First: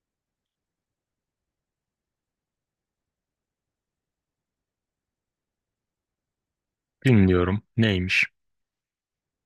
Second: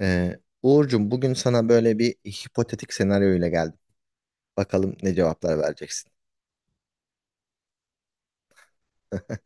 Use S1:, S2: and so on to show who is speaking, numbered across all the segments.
S1: Uğurcuğum bugün sana böyle bir hipotetik senaryo ile geldim. Bakalım ne cevaplar vereceksin.
S2: Dinliyorum. Neymiş?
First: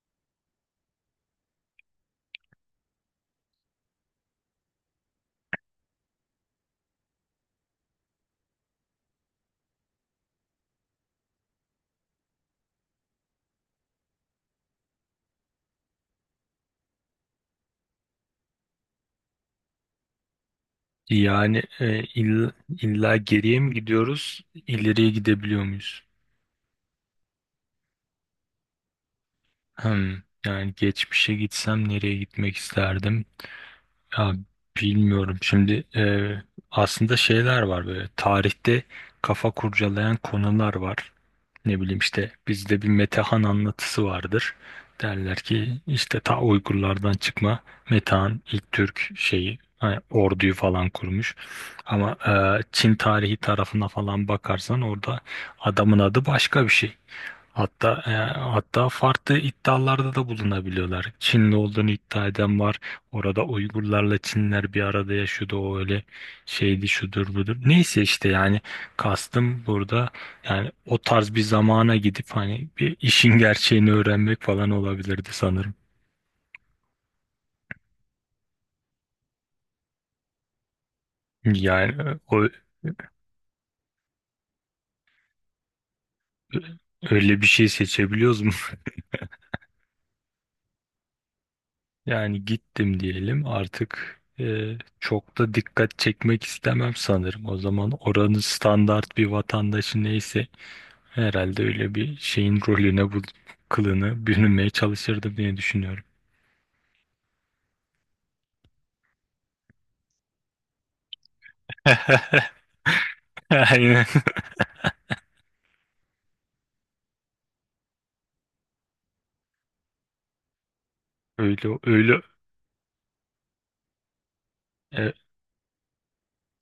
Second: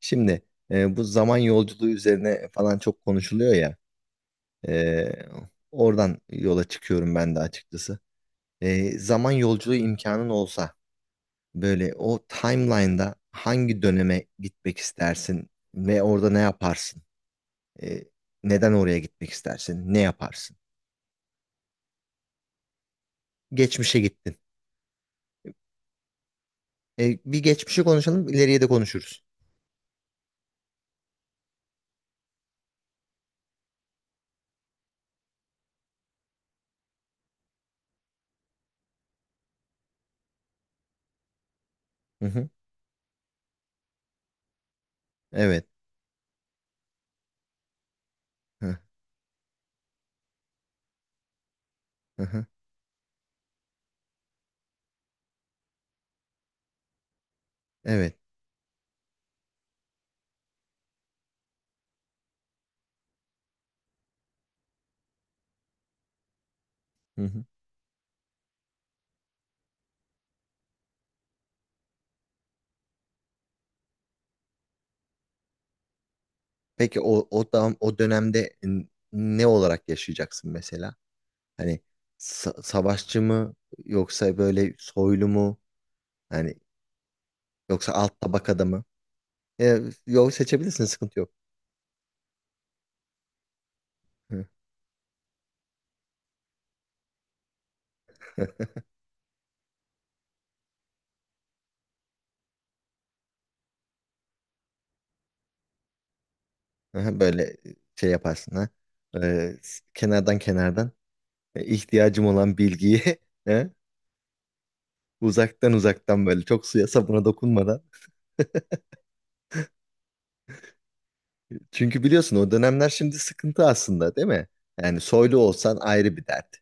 S1: Şimdi bu zaman yolculuğu üzerine falan çok konuşuluyor ya. e, Oradan yola çıkıyorum ben de açıkçası. Zaman yolculuğu imkanın olsa böyle o timeline'da hangi döneme gitmek istersin ve orada ne yaparsın? E, Neden oraya gitmek istersin? Ne yaparsın?
S2: Yani illa geriye mi
S1: Geçmişe gittin.
S2: gidiyoruz, ileriye gidebiliyor muyuz?
S1: Bir geçmişi konuşalım, ileriye de konuşuruz.
S2: Hmm, Yani geçmişe gitsem nereye gitmek isterdim? Ya bilmiyorum. Şimdi aslında şeyler var böyle. Tarihte kafa kurcalayan konular var. Ne bileyim
S1: Hı
S2: işte
S1: hı.
S2: bizde bir Metehan anlatısı vardır. Derler
S1: Evet.
S2: ki işte ta Uygurlardan çıkma Metehan ilk
S1: Hı
S2: Türk şeyi hani orduyu falan kurmuş. Ama
S1: hı. Hı.
S2: Çin tarihi tarafına falan bakarsan orada adamın adı başka bir şey. Hatta e,
S1: Evet.
S2: hatta farklı iddialarda da bulunabiliyorlar. Çinli olduğunu iddia eden var. Orada Uygurlarla Çinler bir arada yaşıyordu. O öyle şeydi,
S1: Hı
S2: şudur
S1: hı.
S2: budur. Neyse işte, yani kastım burada, yani o tarz bir zamana gidip hani bir işin gerçeğini öğrenmek falan olabilirdi sanırım.
S1: Peki o da, o dönemde ne olarak yaşayacaksın mesela? Hani
S2: Yani o
S1: savaşçı mı yoksa böyle soylu mu? Hani
S2: öyle bir şey
S1: yoksa alt
S2: seçebiliyoruz mu?
S1: tabakada mı? E, Yol seçebilirsin, sıkıntı yok.
S2: Yani gittim diyelim artık,
S1: Hı.
S2: çok da dikkat çekmek istemem sanırım. O zaman oranın standart bir vatandaşı neyse herhalde öyle bir şeyin rolüne bu kılını bürünmeye çalışırdım diye düşünüyorum.
S1: Aha, böyle şey yaparsın ha. Kenardan kenardan, ihtiyacım olan bilgiyi e,
S2: Aynen,
S1: uzaktan uzaktan, böyle çok suya sabuna dokunmadan.
S2: öyle
S1: Çünkü
S2: öyle.
S1: biliyorsun, o dönemler şimdi sıkıntı aslında, değil mi? Yani
S2: e,
S1: soylu olsan ayrı bir dert.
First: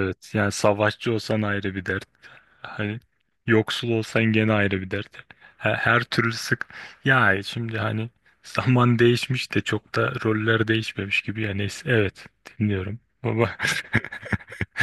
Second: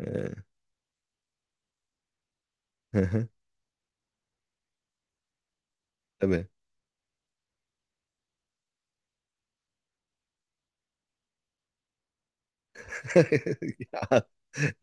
S1: E,
S2: yani savaşçı olsan ayrı bir dert.
S1: hı
S2: Hani
S1: hı,
S2: yoksul olsan gene ayrı bir dert. Her türlü
S1: tabii.
S2: sık. Ya şimdi hani zaman değişmiş de çok da roller değişmemiş gibi. Yani neyse, evet, dinliyorum. Baba.
S1: Ya,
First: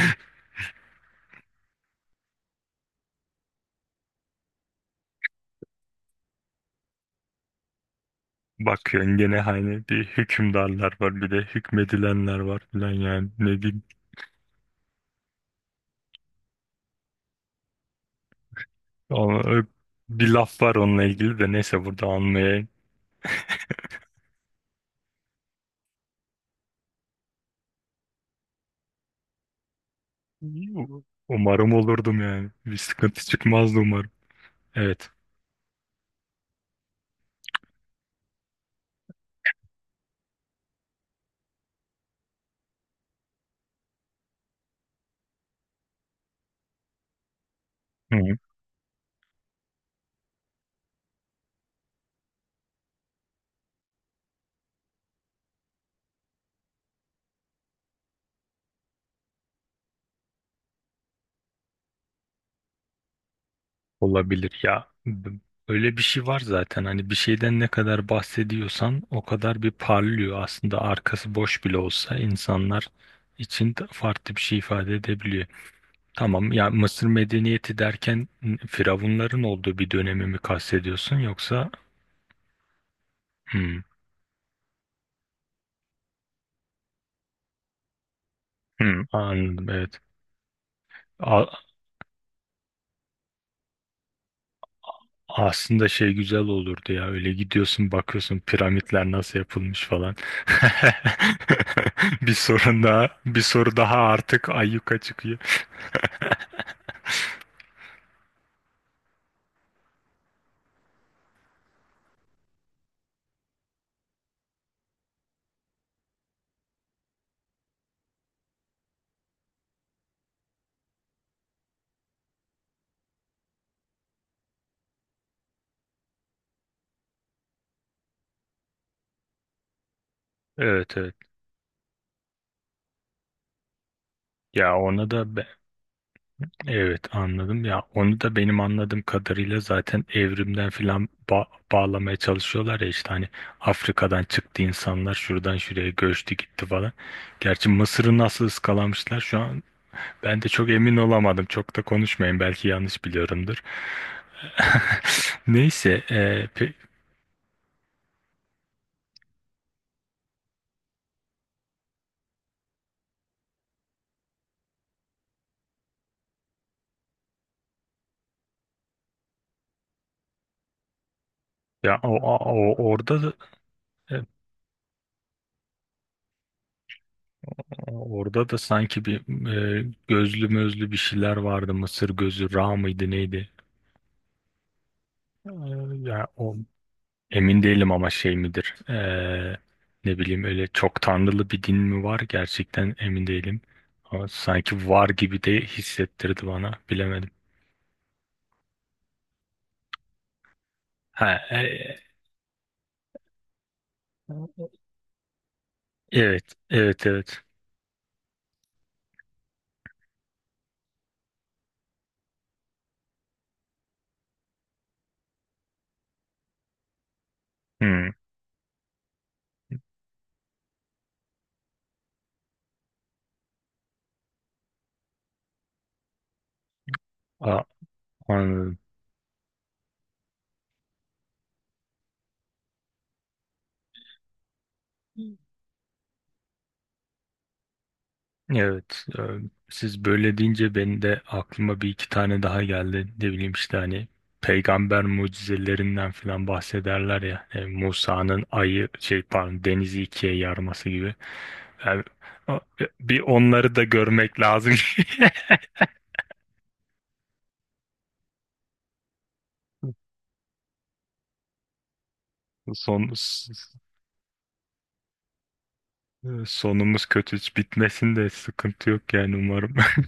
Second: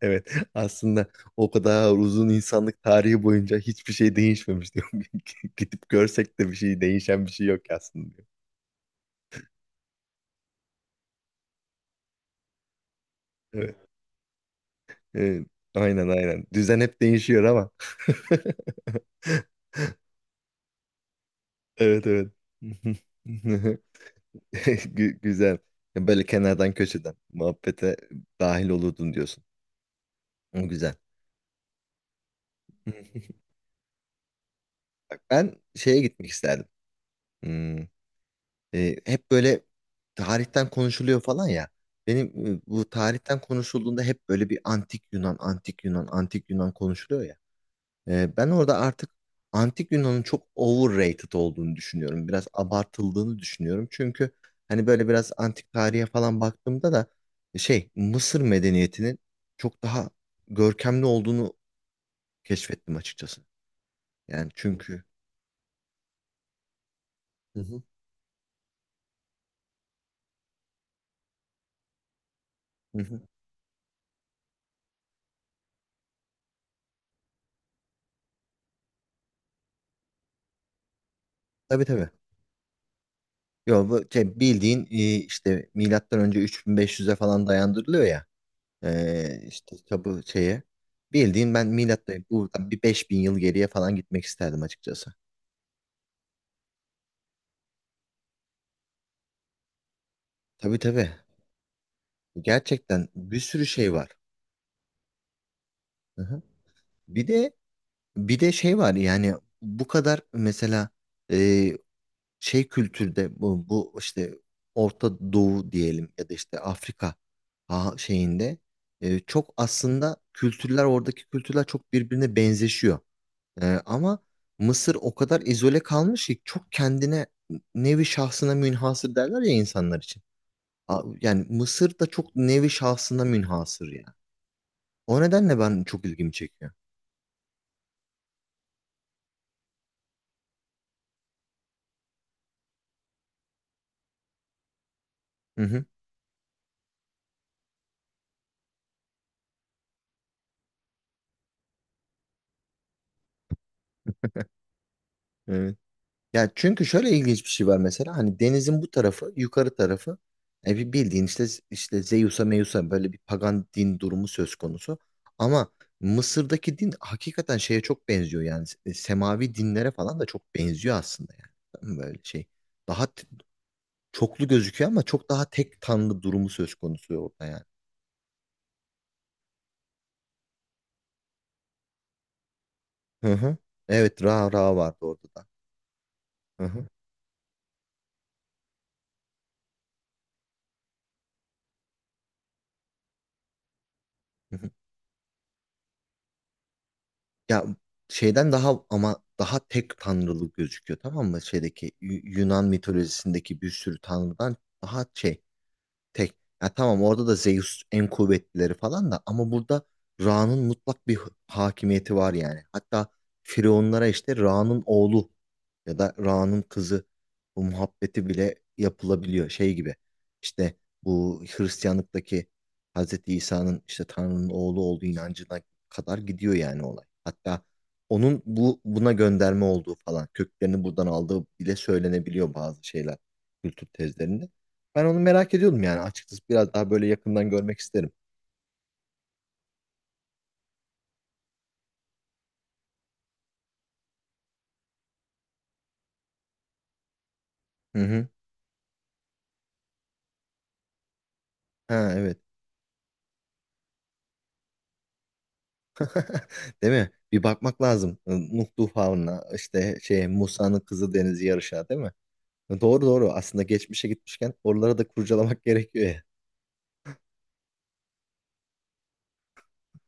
S1: evet, aslında o kadar uzun insanlık tarihi boyunca hiçbir şey değişmemiş diyorum. Gidip görsek de bir şey, değişen bir şey yok aslında
S2: Bakıyorsun gene hani bir hükümdarlar var bir de hükmedilenler var falan, yani ne diyeyim.
S1: diyor. Evet, aynen aynen. Düzen hep değişiyor ama.
S2: Ama bir laf var onunla ilgili de, neyse burada
S1: Evet evet.
S2: anmaya,
S1: Güzel. Böyle kenardan köşeden muhabbete dahil olurdun diyorsun. O güzel.
S2: umarım olurdum yani. Bir sıkıntı çıkmazdı umarım. Evet.
S1: Bak, ben şeye gitmek isterdim. Hmm, hep böyle tarihten konuşuluyor falan ya. Benim bu tarihten konuşulduğunda hep böyle bir antik Yunan, antik Yunan, antik Yunan konuşuluyor ya. Ben orada artık Antik Yunan'ın çok overrated olduğunu düşünüyorum. Biraz abartıldığını düşünüyorum. Çünkü hani böyle biraz antik tarihe falan baktığımda da şey Mısır medeniyetinin çok daha görkemli olduğunu keşfettim açıkçası. Yani
S2: Olabilir ya.
S1: çünkü.
S2: Öyle bir şey var zaten. Hani bir şeyden
S1: Hı
S2: ne
S1: hı.
S2: kadar bahsediyorsan o kadar bir parlıyor. Aslında arkası boş bile olsa insanlar
S1: Hı hı.
S2: için de farklı bir şey ifade edebiliyor. Tamam ya, Mısır medeniyeti derken firavunların olduğu bir dönemi mi kastediyorsun yoksa?
S1: Tabii tabii.
S2: Hmm,
S1: Yo, bu şey, bildiğin işte milattan önce 3500'e falan dayandırılıyor ya.
S2: hmm, anladım,
S1: İşte
S2: evet.
S1: tabu şeye.
S2: A-
S1: Bildiğin, ben milattan buradan bir 5000 yıl geriye falan gitmek isterdim açıkçası.
S2: Aslında şey güzel olurdu ya, öyle gidiyorsun bakıyorsun piramitler nasıl yapılmış falan.
S1: Tabii tabii.
S2: Bir sorun daha,
S1: Gerçekten
S2: bir
S1: bir sürü
S2: soru
S1: şey
S2: daha
S1: var.
S2: artık ayyuka çıkıyor.
S1: Hı hı. Bir de bir de şey var yani, bu kadar mesela e, şey kültürde, bu işte Orta Doğu diyelim ya da işte Afrika şeyinde, çok aslında kültürler, oradaki kültürler çok birbirine benzeşiyor. Ama Mısır o kadar izole kalmış ki, çok kendine nevi şahsına münhasır derler ya insanlar için.
S2: Evet, evet.
S1: Yani Mısır da çok nevi şahsına münhasır yani.
S2: Ya ona
S1: O
S2: da
S1: nedenle ben çok ilgimi çekiyor.
S2: evet, anladım ya, onu da benim anladığım kadarıyla zaten evrimden filan bağlamaya çalışıyorlar ya, işte hani Afrika'dan çıktı insanlar, şuradan
S1: Hı hı.
S2: şuraya göçtü gitti falan. Gerçi Mısır'ı nasıl ıskalamışlar şu an ben de çok emin olamadım. Çok da konuşmayın, belki yanlış biliyorumdur.
S1: Evet.
S2: Neyse,
S1: Ya çünkü şöyle ilginç bir şey var mesela, hani denizin bu tarafı, yukarı tarafı, bir bildiğin işte Zeus'a Meus'a böyle bir pagan din durumu söz konusu. Ama Mısır'daki din hakikaten şeye çok benziyor yani, semavi dinlere falan da çok benziyor aslında yani.
S2: ya
S1: Tam
S2: o,
S1: böyle şey, daha
S2: orada da e,
S1: çoklu gözüküyor ama çok daha tek tanrı durumu söz konusu orada yani.
S2: orada da sanki bir gözlü mözlü bir şeyler vardı. Mısır gözü Ra mıydı
S1: Hı
S2: neydi?
S1: hı. Evet, Ra vardı orada da.
S2: E, Ya o
S1: Hı
S2: emin değilim ama, şey midir? Ne bileyim, öyle çok tanrılı bir din mi var? Gerçekten emin değilim. Ama
S1: hı.
S2: sanki var gibi de hissettirdi bana. Bilemedim.
S1: Ya şeyden daha, ama daha tek tanrılı gözüküyor, tamam
S2: Ha,
S1: mı? Şeydeki Yunan mitolojisindeki bir sürü tanrıdan daha şey, tek.
S2: evet,
S1: Ya tamam,
S2: evet,
S1: orada da
S2: evet.
S1: Zeus en kuvvetlileri falan da, ama burada Ra'nın mutlak bir hakimiyeti var yani. Hatta Firavunlara işte Ra'nın oğlu ya da Ra'nın kızı, bu
S2: Hmm,
S1: muhabbeti bile yapılabiliyor, şey gibi. İşte bu Hristiyanlıktaki Hazreti İsa'nın işte Tanrı'nın oğlu olduğu inancına kadar gidiyor yani olay. Hatta
S2: a-
S1: onun
S2: anladım.
S1: bu, buna gönderme olduğu falan, köklerini buradan aldığı bile söylenebiliyor bazı şeyler kültür tezlerinde. Ben onu merak ediyordum yani açıkçası. Biraz daha böyle yakından görmek isterim.
S2: Evet, siz böyle deyince benim de aklıma bir iki tane daha geldi. Ne bileyim işte, hani peygamber mucizelerinden falan bahsederler ya.
S1: Hı hı.
S2: Musa'nın ayı, şey pardon, denizi ikiye yarması gibi. Yani,
S1: Ha, evet.
S2: a- bir onları da görmek lazım.
S1: Değil mi? Bir bakmak lazım. Nuh Tufanı'na işte şey Musa'nın kızı Deniz'i yarışa, değil mi? Doğru
S2: Son,
S1: doğru. Aslında geçmişe gitmişken oraları da kurcalamak gerekiyor ya.
S2: sonumuz kötü hiç bitmesin de sıkıntı yok yani, umarım.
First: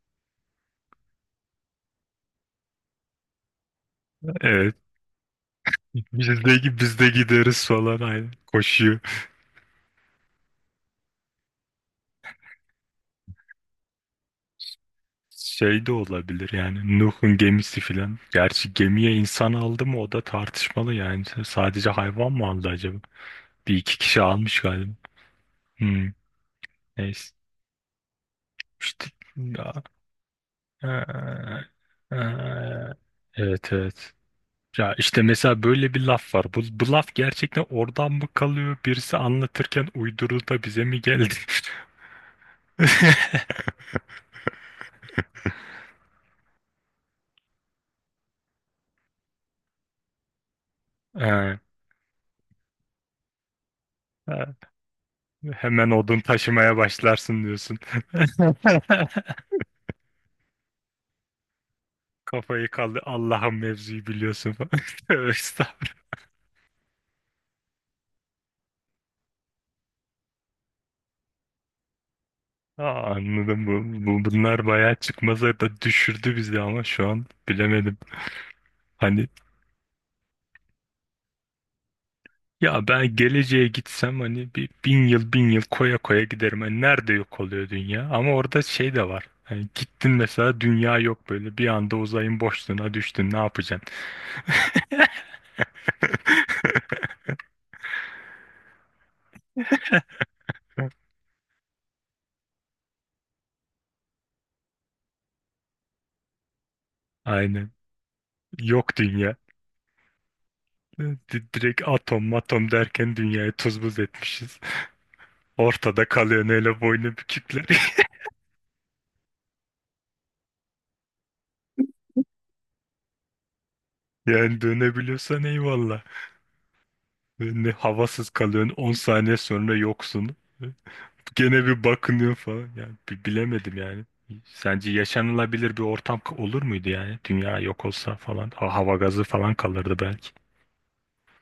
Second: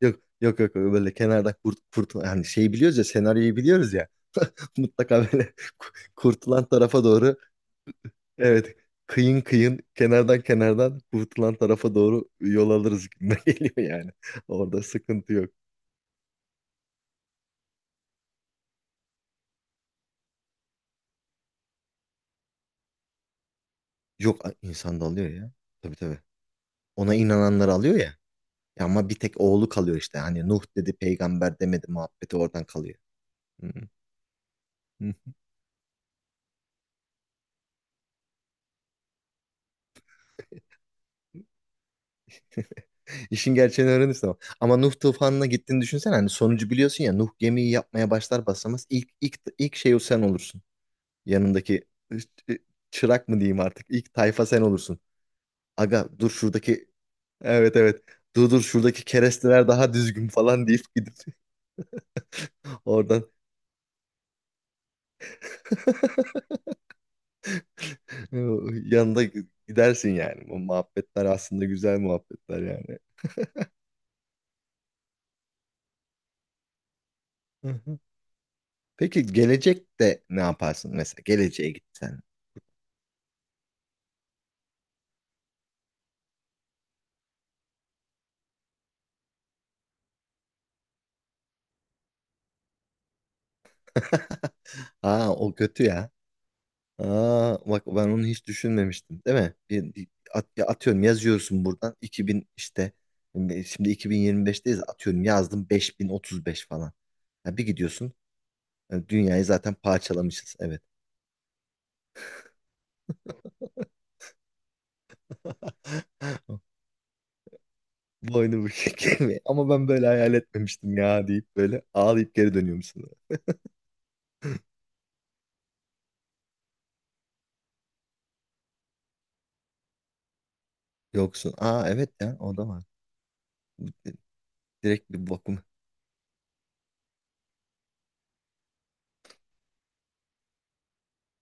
S1: Yok yok yok, böyle kenarda kurt, kurt yani, şeyi biliyoruz ya, senaryoyu biliyoruz ya.
S2: Evet.
S1: Mutlaka böyle
S2: Biz
S1: kurtulan
S2: de, biz
S1: tarafa
S2: de
S1: doğru,
S2: gideriz falan, aynen.
S1: evet,
S2: Koşuyor.
S1: kıyın kıyın kenardan kenardan kurtulan tarafa doğru yol alırız gibi geliyor yani. Orada sıkıntı yok.
S2: Şey de olabilir yani, Nuh'un gemisi filan. Gerçi gemiye insan aldı mı, o da tartışmalı yani. Sadece hayvan mı aldı acaba? Bir iki kişi
S1: Yok,
S2: almış galiba.
S1: insan da alıyor ya. Tabii
S2: Hmm,
S1: tabii. Ona
S2: Neyse.
S1: inananlar alıyor ya. Ya,
S2: İşte,
S1: ama bir tek oğlu
S2: ya,
S1: kalıyor işte. Hani Nuh dedi,
S2: ee,
S1: peygamber demedi
S2: ee,
S1: muhabbeti oradan kalıyor. Hı
S2: evet, evet. Ya
S1: hı.
S2: işte mesela böyle bir laf var. Bu laf gerçekten oradan mı kalıyor? Birisi anlatırken uydurdu da bize mi geldi?
S1: İşin gerçeğini öğrenirsin ama. Ama Nuh tufanına gittiğini düşünsene. Hani sonucu biliyorsun ya. Nuh gemiyi yapmaya başlar basamaz, ilk şey o sen olursun.
S2: Ee,
S1: Yanındaki ç- çırak mı diyeyim artık. İlk
S2: ee,
S1: tayfa sen olursun.
S2: Hemen
S1: Aga
S2: odun
S1: dur,
S2: taşımaya
S1: şuradaki,
S2: başlarsın
S1: evet
S2: diyorsun.
S1: evet. Dur dur, şuradaki keresteler daha düzgün falan deyip gidip
S2: Kafayı kaldı
S1: oradan.
S2: Allah'ın, mevzuyu biliyorsun falan. Tövbe estağfurullah.
S1: E, Yanında gidersin yani. Bu muhabbetler aslında güzel muhabbetler yani.
S2: Aa, anladım, bu, bu bunlar bayağı çıkmazlar da düşürdü bizi ama şu an
S1: Hı
S2: bilemedim.
S1: hı. Peki
S2: Hani
S1: gelecekte ne yaparsın mesela? Geleceğe gitsen.
S2: ya, ben geleceğe gitsem hani bir, 1000 yıl 1000 yıl koya koya giderim. Hani nerede yok oluyor dünya? Ama orada şey de var. Hani gittin mesela, dünya yok, böyle bir anda uzayın boşluğuna düştün, ne yapacaksın?
S1: Aa, o kötü ya. Aa, bak ben onu hiç düşünmemiştim, değil mi? Ya atıyorum, yazıyorsun buradan 2000 işte, şimdi 2025'teyiz, atıyorum yazdım 5035 falan. Ya bir
S2: Aynen.
S1: gidiyorsun,
S2: Yok
S1: yani
S2: dünya.
S1: dünyayı zaten parçalamışız, evet.
S2: Direkt atom matom derken dünyayı tuz buz etmişiz. Ortada kalıyorsun hele, boynu bükükler.
S1: Boynu bükük mi? Ama ben böyle hayal etmemiştim ya deyip böyle ağlayıp geri dönüyorum sana.
S2: Yani dönebiliyorsan eyvallah. Ne havasız kalıyorsun, 10 saniye sonra yoksun.
S1: Yoksun.
S2: Gene bir
S1: Aa, evet
S2: bakınıyor
S1: ya, o
S2: falan.
S1: da var.
S2: Yani bilemedim yani. Sence
S1: Direkt bir bakım.
S2: yaşanılabilir bir ortam olur muydu yani? Dünya yok olsa falan. Hava gazı falan kalırdı belki.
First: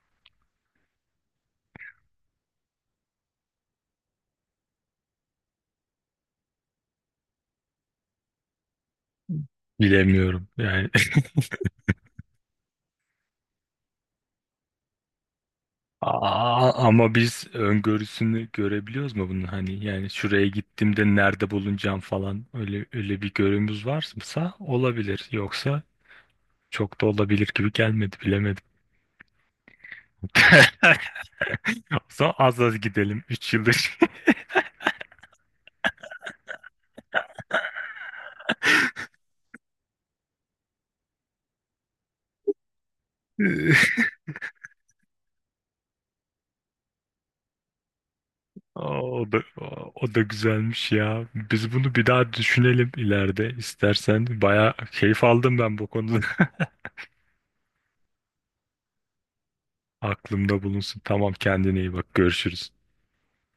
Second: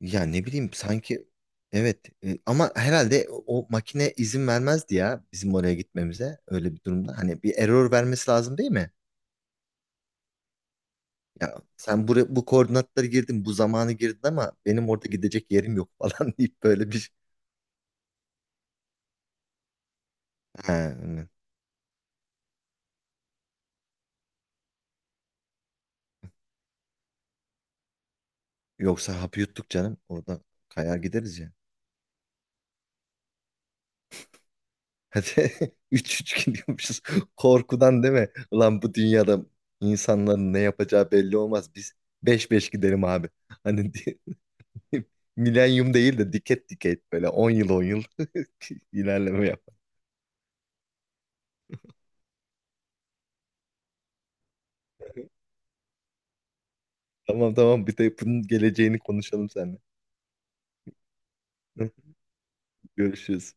S1: Ya ne bileyim sanki, evet, ama herhalde o makine izin vermezdi ya bizim oraya gitmemize öyle bir durumda. Hani bir error vermesi lazım değil mi?
S2: Bilemiyorum yani.
S1: Ya sen buraya, bu koordinatları girdin, bu zamanı girdin ama benim orada gidecek yerim yok falan deyip
S2: Aa,
S1: böyle bir,
S2: ama
S1: şey.
S2: biz öngörüsünü görebiliyoruz mu bunun, hani yani şuraya
S1: Ha,
S2: gittiğimde
S1: evet.
S2: nerede bulunacağım falan, öyle öyle bir görümüz varsa olabilir, yoksa çok da olabilir gibi gelmedi, bilemedim.
S1: Yoksa hapı yuttuk canım, orada kayar gideriz ya.
S2: O zaman az az gidelim, 3 yıldır.
S1: Hadi üç üç gidiyormuşuz. Korkudan değil mi? Ulan bu dünyada insanların ne yapacağı belli olmaz. Biz beş beş gidelim abi. Hani milenyum değil de diket diket, böyle 10 yıl 10 yıl
S2: O da,
S1: ilerleme yap.
S2: o da güzelmiş ya. Biz bunu bir daha düşünelim ileride istersen. Bayağı keyif aldım ben bu konuda.
S1: Tamam tamam, bir de bunun geleceğini konuşalım seninle.
S2: Aklımda bulunsun. Tamam, kendine iyi bak. Görüşürüz.
S1: Görüşürüz.